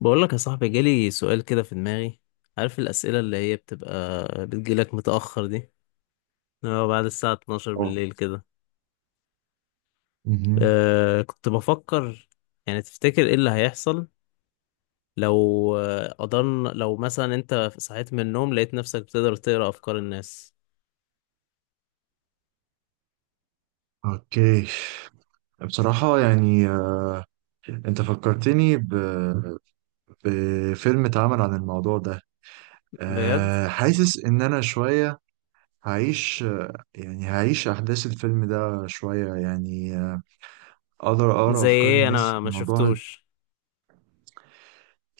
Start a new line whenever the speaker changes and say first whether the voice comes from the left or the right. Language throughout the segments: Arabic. left: بقول لك يا صاحبي جالي سؤال كده في دماغي. عارف الأسئلة اللي هي بتبقى بتجيلك متأخر دي؟ اه، بعد الساعة 12
right: اه.
left: بالليل كده.
right: مهم.
left: كنت بفكر، يعني تفتكر ايه اللي هيحصل لو قدرنا، لو مثلا انت صحيت من النوم لقيت نفسك بتقدر تقرأ أفكار الناس؟
right: اوكي، بصراحة يعني انت فكرتني بفيلم اتعمل عن الموضوع ده.
left: بجد.
right: حاسس ان انا شوية هعيش، يعني هعيش احداث الفيلم ده شوية يعني. اقدر اقرا
left: زي
right: افكار
left: ايه؟
right: الناس.
left: انا ما
right: الموضوع
left: شفتوش.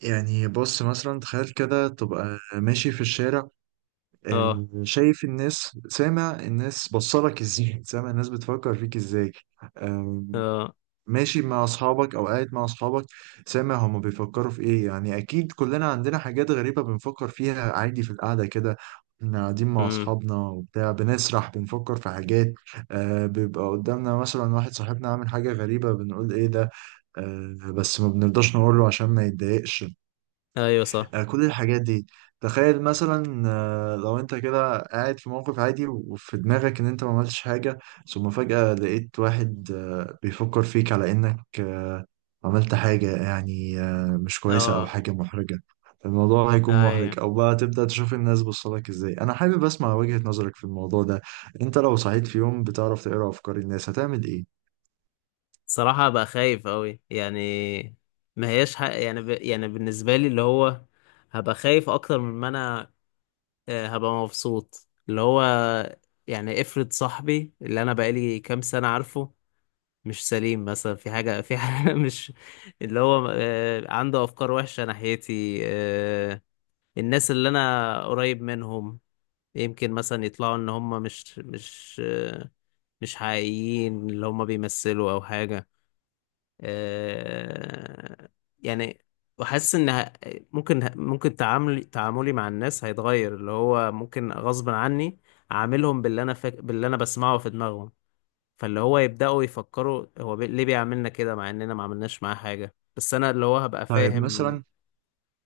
right: يعني، بص مثلا تخيل كده تبقى ماشي في الشارع،
left: اه.
right: شايف الناس، سامع الناس بصلك ازاي، سامع الناس بتفكر فيك ازاي.
left: اه.
right: ماشي مع اصحابك او قاعد مع اصحابك، سامع هما بيفكروا في ايه. يعني اكيد كلنا عندنا حاجات غريبة بنفكر فيها عادي في القعدة كده. احنا قاعدين مع
left: امم.
right: اصحابنا وبتاع، بنسرح بنفكر في حاجات. بيبقى قدامنا مثلا واحد صاحبنا عامل حاجة غريبة، بنقول ايه ده. بس ما بنرضاش نقوله عشان ما يتضايقش.
left: ايوه صح.
right: كل الحاجات دي، تخيل مثلا، لو انت كده قاعد في موقف عادي وفي دماغك ان انت ما عملتش حاجة، ثم فجأة لقيت واحد بيفكر فيك على انك عملت حاجة يعني مش كويسة او
left: اه.
right: حاجة محرجة. الموضوع هيكون
left: ايوه.
right: محرج، او بقى تبدأ تشوف الناس بصلك ازاي. انا حابب اسمع وجهة نظرك في الموضوع ده. انت لو صحيت في يوم بتعرف تقرأ افكار الناس، هتعمل ايه؟
left: صراحة بقى خايف أوي يعني، ما هياش حق يعني، يعني بالنسبة لي اللي هو هبقى خايف أكتر من ما أنا، هبقى مبسوط. اللي هو يعني افرض صاحبي اللي أنا بقالي كام سنة عارفه مش سليم مثلا، في حاجة، مش، اللي هو عنده أفكار وحشة ناحيتي، الناس اللي أنا قريب منهم يمكن مثلا يطلعوا إن هم مش مش حقيقيين، اللي هم بيمثلوا أو حاجة. آه، يعني، وحاسس ان ه- ممكن تعاملي مع الناس هيتغير، اللي هو ممكن غصب عني اعاملهم باللي انا باللي انا بسمعه في دماغهم، فاللي هو يبداوا يفكروا هو، ليه بيعملنا كده، مع اننا ما عملناش معاه حاجه، بس انا اللي هو هبقى
right: طيب
left: فاهم.
right: مثلا.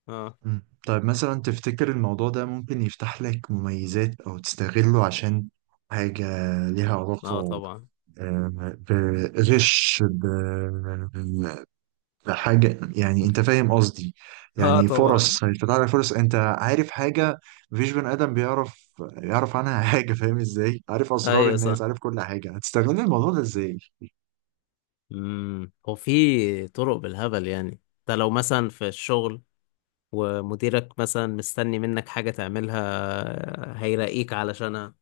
left: اه.
right: مم. طيب مثلا، تفتكر الموضوع ده ممكن يفتح لك مميزات أو تستغله عشان حاجة ليها
left: اه
right: علاقة،
left: طبعا.
right: بغش بحاجة، يعني أنت فاهم قصدي؟
left: اه
right: يعني
left: طبعا.
right: فرص، هيفتح لك فرص، أنت عارف حاجة مفيش بني آدم يعرف عنها حاجة. فاهم إزاي؟ عارف أسرار
left: ايوه
right: الناس،
left: صح.
right: عارف كل حاجة، هتستغل الموضوع ده إزاي؟
left: هو في طرق بالهبل، يعني انت لو مثلا في الشغل ومديرك مثلا مستني منك حاجة تعملها هيراقيك علشانها،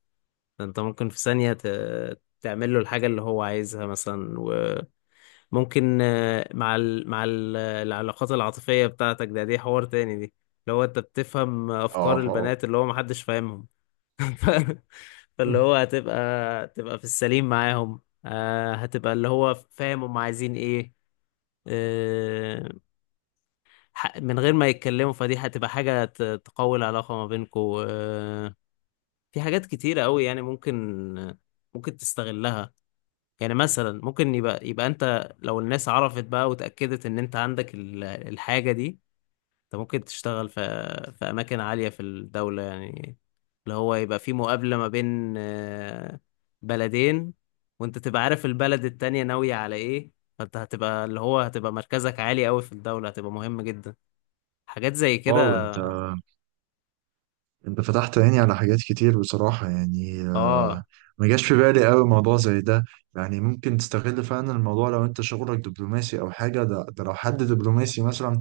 left: انت ممكن في ثانية تعمل له الحاجة اللي هو عايزها مثلا. وممكن مع العلاقات العاطفية بتاعتك، ده دي حوار تاني دي. اللي هو انت بتفهم افكار
right: آه
left: البنات اللي هو محدش فاهمهم. ف... فاللي هو تبقى في السليم معاهم، هتبقى اللي هو فاهم هم عايزين ايه، آه، من غير ما يتكلموا، فدي هتبقى حاجة تقوي العلاقة ما بينكوا، في حاجات كتيرة قوي يعني ممكن تستغلها. يعني مثلا ممكن يبقى انت لو الناس عرفت بقى وتأكدت ان انت عندك الحاجة دي، انت ممكن تشتغل في، في أماكن عالية في الدولة يعني، اللي هو يبقى في مقابلة ما بين بلدين، وانت تبقى عارف البلد التانية ناوية على ايه. فانت هتبقى اللي هو هتبقى مركزك عالي قوي في الدولة، هتبقى مهم جدا. حاجات زي
right: واو.
left: كده.
right: انت فتحت عيني على حاجات كتير بصراحة. يعني.
left: اه.
right: ما جاش في بالي قوي موضوع زي ده. يعني ممكن تستغل فعلا الموضوع لو انت شغلك دبلوماسي او حاجة. ده لو حد دبلوماسي مثلا،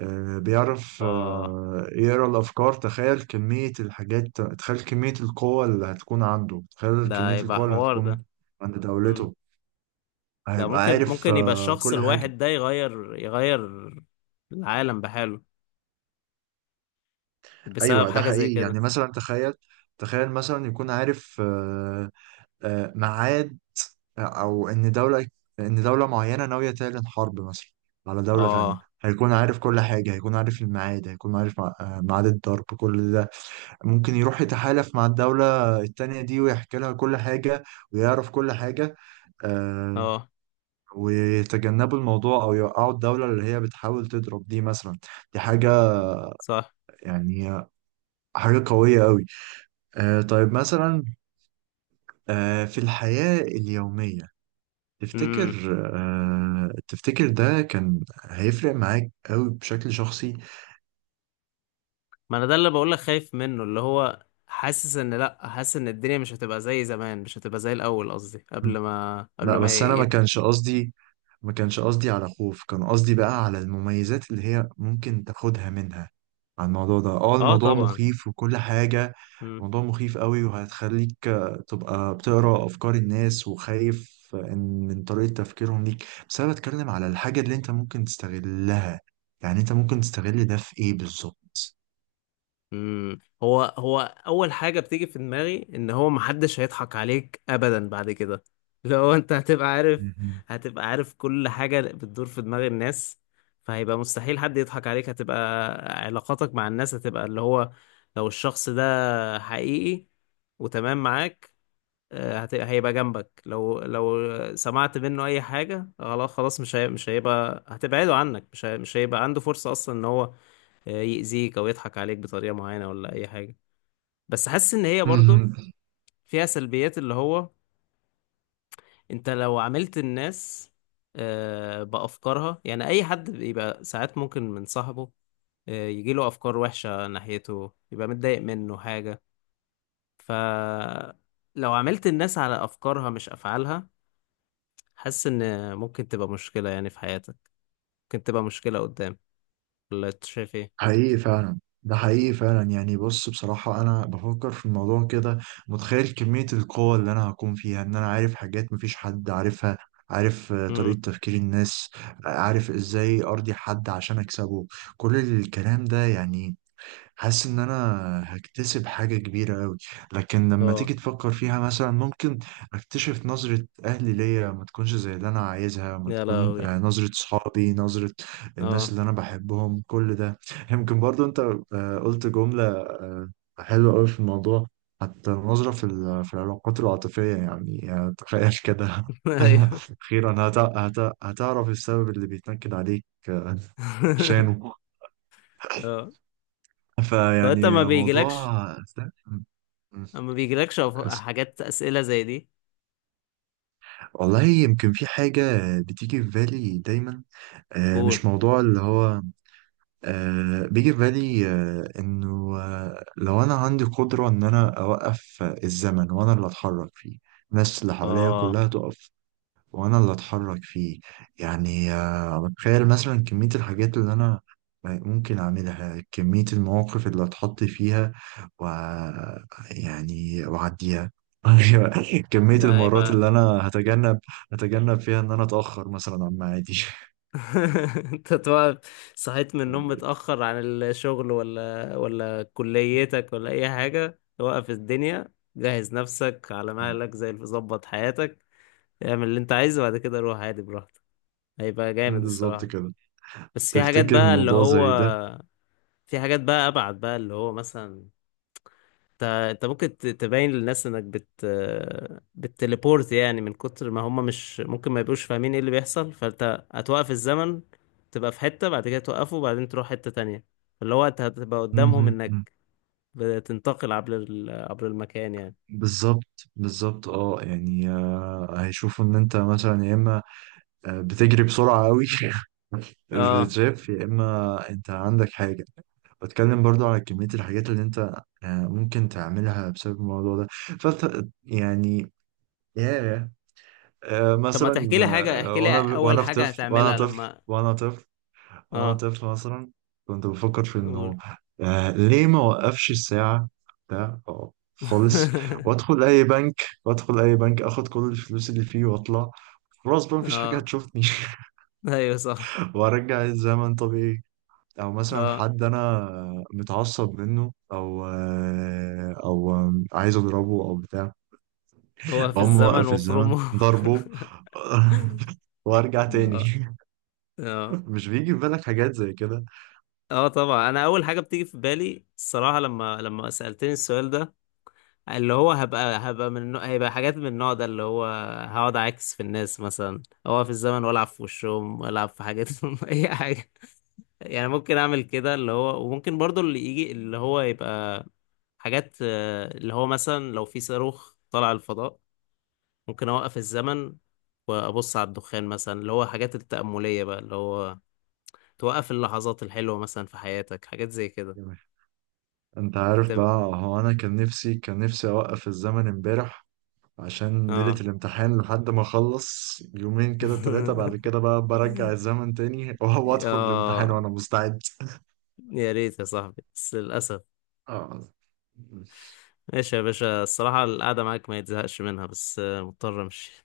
right: بيعرف
left: اه.
right: يقرا الافكار. تخيل كمية الحاجات، تخيل كمية القوة اللي هتكون عنده، تخيل
left: ده
right: كمية
left: يبقى
right: القوة اللي
left: حوار
right: هتكون
left: ده.
right: عند
left: مم.
right: دولته.
left: ده
right: هيبقى عارف
left: ممكن يبقى الشخص
right: كل حاجة.
left: الواحد ده يغير العالم بحاله، بسبب
right: ايوه، ده
left: حاجة زي
right: حقيقي.
left: كده.
right: يعني مثلا، تخيل. مثلا يكون عارف، ميعاد، او ان دولة معينة ناوية تعلن حرب مثلا على دولة تانية.
left: اه.
right: هيكون عارف كل حاجة، هيكون عارف الميعاد، هيكون عارف ميعاد الضرب، كل ده. ممكن يروح يتحالف مع الدولة التانية دي ويحكي لها كل حاجة، ويعرف كل حاجة، آه،
left: اه
right: ويتجنبوا الموضوع أو يوقعوا الدولة اللي هي بتحاول تضرب دي مثلا. دي حاجة
left: صح.
right: يعني، حاجة قوية قوي. طيب مثلا، في الحياة اليومية، تفتكر،
left: امم
right: ده كان هيفرق معاك قوي بشكل شخصي؟
left: ما انا ده اللي بقولك خايف منه، اللي هو حاسس ان، لا، حاسس ان الدنيا مش هتبقى زي زمان، مش هتبقى زي الاول قصدي،
right: مم.
left: قبل
right: لا،
left: ما
right: بس انا
left: يبقى.
right: ما كانش قصدي على خوف، كان قصدي بقى على المميزات اللي هي ممكن تاخدها منها على الموضوع ده. اه،
left: اه
right: الموضوع
left: طبعا.
right: مخيف وكل حاجة.
left: مم.
right: الموضوع مخيف قوي وهتخليك تبقى بتقرأ افكار الناس وخايف، من طريقة تفكيرهم ليك. بس انا بتكلم على الحاجة اللي انت ممكن تستغلها، يعني انت ممكن تستغل ده في ايه بالظبط؟
left: هو هو اول حاجه بتيجي في دماغي ان هو محدش هيضحك عليك ابدا بعد كده. لو انت هتبقى عارف،
right: مهم.
left: هتبقى عارف كل حاجه بتدور في دماغ الناس، فهيبقى مستحيل حد يضحك عليك. هتبقى علاقاتك مع الناس، هتبقى اللي هو لو الشخص ده حقيقي وتمام معاك، هيبقى جنبك. لو سمعت منه اي حاجه، خلاص خلاص، مش هيبقى هتبعده عنك. مش هيبقى عنده فرصه اصلا ان هو يأذيك او يضحك عليك بطريقه معينه، ولا اي حاجه. بس حاسس ان هي برضو
right: مهم.
left: فيها سلبيات، اللي هو انت لو عملت الناس بافكارها، يعني اي حد بيبقى ساعات ممكن من صاحبه يجيله افكار وحشه ناحيته، يبقى متضايق منه حاجه. ف، لو عملت الناس على افكارها مش افعالها، حاسس ان ممكن تبقى مشكلة يعني في حياتك. ممكن تبقى مشكلة قدام. ولا انت شايف ايه؟
right: حقيقي فعلا، ده حقيقي فعلا. يعني بص، بصراحة أنا بفكر في الموضوع كده، متخيل كمية القوة اللي أنا هكون فيها، إن أنا عارف حاجات مفيش حد عارفها، عارف
left: امم.
right: طريقة تفكير الناس، عارف إزاي أرضي حد عشان أكسبه، كل الكلام ده. يعني حاسس ان انا هكتسب حاجة كبيرة قوي. لكن لما
left: اه.
right: تيجي تفكر فيها مثلا، ممكن اكتشف نظرة اهلي ليا ما تكونش زي اللي انا عايزها، ما
left: يا
right: تكون
left: لهوي.
right: نظرة صحابي، نظرة الناس
left: اه.
right: اللي انا بحبهم، كل ده. يمكن برضو انت قلت جملة حلوة قوي في الموضوع، حتى النظرة في العلاقات العاطفية، يعني تخيل كده.
left: ايوه.
right: أخيرا هتعرف السبب اللي بيتنكد عليك شانه.
left: اه. طب انت
right: فيعني
left: ما
right: موضوع.
left: بيجيلكش،
right: استنى. م- آسف.
left: حاجات، اسئلة زي دي؟
right: والله يمكن في حاجة بتيجي في بالي دايما،
left: قول.
right: مش موضوع اللي هو، بيجي في بالي انه، لو انا عندي قدرة ان انا اوقف الزمن وانا اللي اتحرك فيه. الناس اللي حواليا
left: اه.
right: كلها تقف وانا اللي اتحرك فيه. يعني بتخيل مثلا كمية الحاجات اللي انا ممكن اعملها، كمية المواقف اللي اتحط فيها، و، يعني واعديها. كمية
left: ده
right: المرات
left: هيبقى.
right: اللي انا هتجنب فيها ان انا اتأخر مثلا عن ميعادي.
left: انت تبقى صحيت من النوم متأخر عن الشغل، ولا كليتك ولا اي حاجة، توقف الدنيا، جهز نفسك على مهلك زي اللي ظبط حياتك، اعمل اللي انت عايزه، وبعد كده روح عادي براحتك. هيبقى جامد
right: بالظبط
left: الصراحة.
right: كده.
left: بس في حاجات
right: تفتكر
left: بقى اللي
right: الموضوع
left: هو،
right: زي ده؟
left: في حاجات بقى أبعد بقى اللي هو، مثلا انت ممكن تبين للناس انك بتليبورت يعني، من كتر ما هم مش ممكن ما يبقوش فاهمين ايه اللي بيحصل. فانت هتوقف الزمن، تبقى في حتة، بعد كده توقفه وبعدين تروح حتة تانية، اللي هو انت هتبقى قدامهم
right: مهم.
left: انك بتنتقل عبر المكان يعني.
right: بالظبط بالظبط، اه. يعني. هيشوفوا ان انت مثلا، يا اما بتجري بسرعة قوي مش
left: اه.
right: بتتشاف، يا إما أنت عندك حاجة. بتكلم برضو على كمية الحاجات اللي أنت ممكن تعملها بسبب الموضوع ده. فأنت يعني، ياه.
left: طب ما
right: مثلا
left: تحكي لي حاجة، احكي لي
right: وأنا
left: اول
right: وأنا في
left: حاجة
right: طفل وأنا
left: هتعملها
right: طفل
left: لما.
right: وأنا طفل وأنا
left: اه.
right: طفل مثلا، كنت بفكر في
left: قول.
right: إنه ليه ما وقفش الساعة ده، أو خالص. وأدخل أي بنك أخد كل الفلوس اللي فيه وأطلع، خلاص بقى مفيش حاجة
left: اه.
right: هتشوفني.
left: ايوه صح.
right: وارجع الزمن طبيعي. او مثلا
left: اه.
right: حد انا متعصب منه او عايز اضربه او بتاع،
left: وقف
right: اقوم
left: الزمن
right: موقف الزمن
left: وافرمه.
right: ضربه. وارجع تاني.
left: اه. اه.
right: مش بيجي في بالك حاجات زي كده؟
left: اه طبعا. انا اول حاجه بتيجي في بالي الصراحه، لما سالتني السؤال ده، اللي هو هبقى من هيبقى حاجات من النوع ده، اللي هو هقعد اعكس في الناس مثلا، اوقف الزمن والعب في وشهم والعب في حاجاتهم. اي حاجه يعني، ممكن اعمل كده اللي هو، وممكن برضو اللي يجي اللي هو يبقى حاجات، اللي هو مثلا لو في صاروخ طلع الفضاء، ممكن اوقف الزمن وابص على الدخان مثلا، اللي هو حاجات التأملية بقى، اللي هو توقف اللحظات الحلوة مثلا في حياتك، حاجات زي كده.
right: تمام. انت عارف
left: هتبقى.
right: بقى، هو انا كان نفسي اوقف الزمن امبارح، عشان ليلة
left: اه.
right: الامتحان، لحد ما اخلص يومين كده، ثلاثة، بعد كده بقى برجع الزمن تاني، وادخل الامتحان
left: اه.
right: وانا مستعد.
left: يا ريت يا صاحبي بس للأسف.
right: اه،
left: ماشي يا باشا، الصراحة القعدة معاك ما يتزهقش منها، بس مضطر امشي.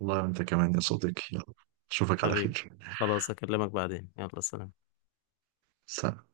right: والله وانت كمان يا صديقي. يلا، اشوفك على
left: حبيبي.
right: خير.
left: خلاص اكلمك بعدين، يلا سلام.
right: سلام.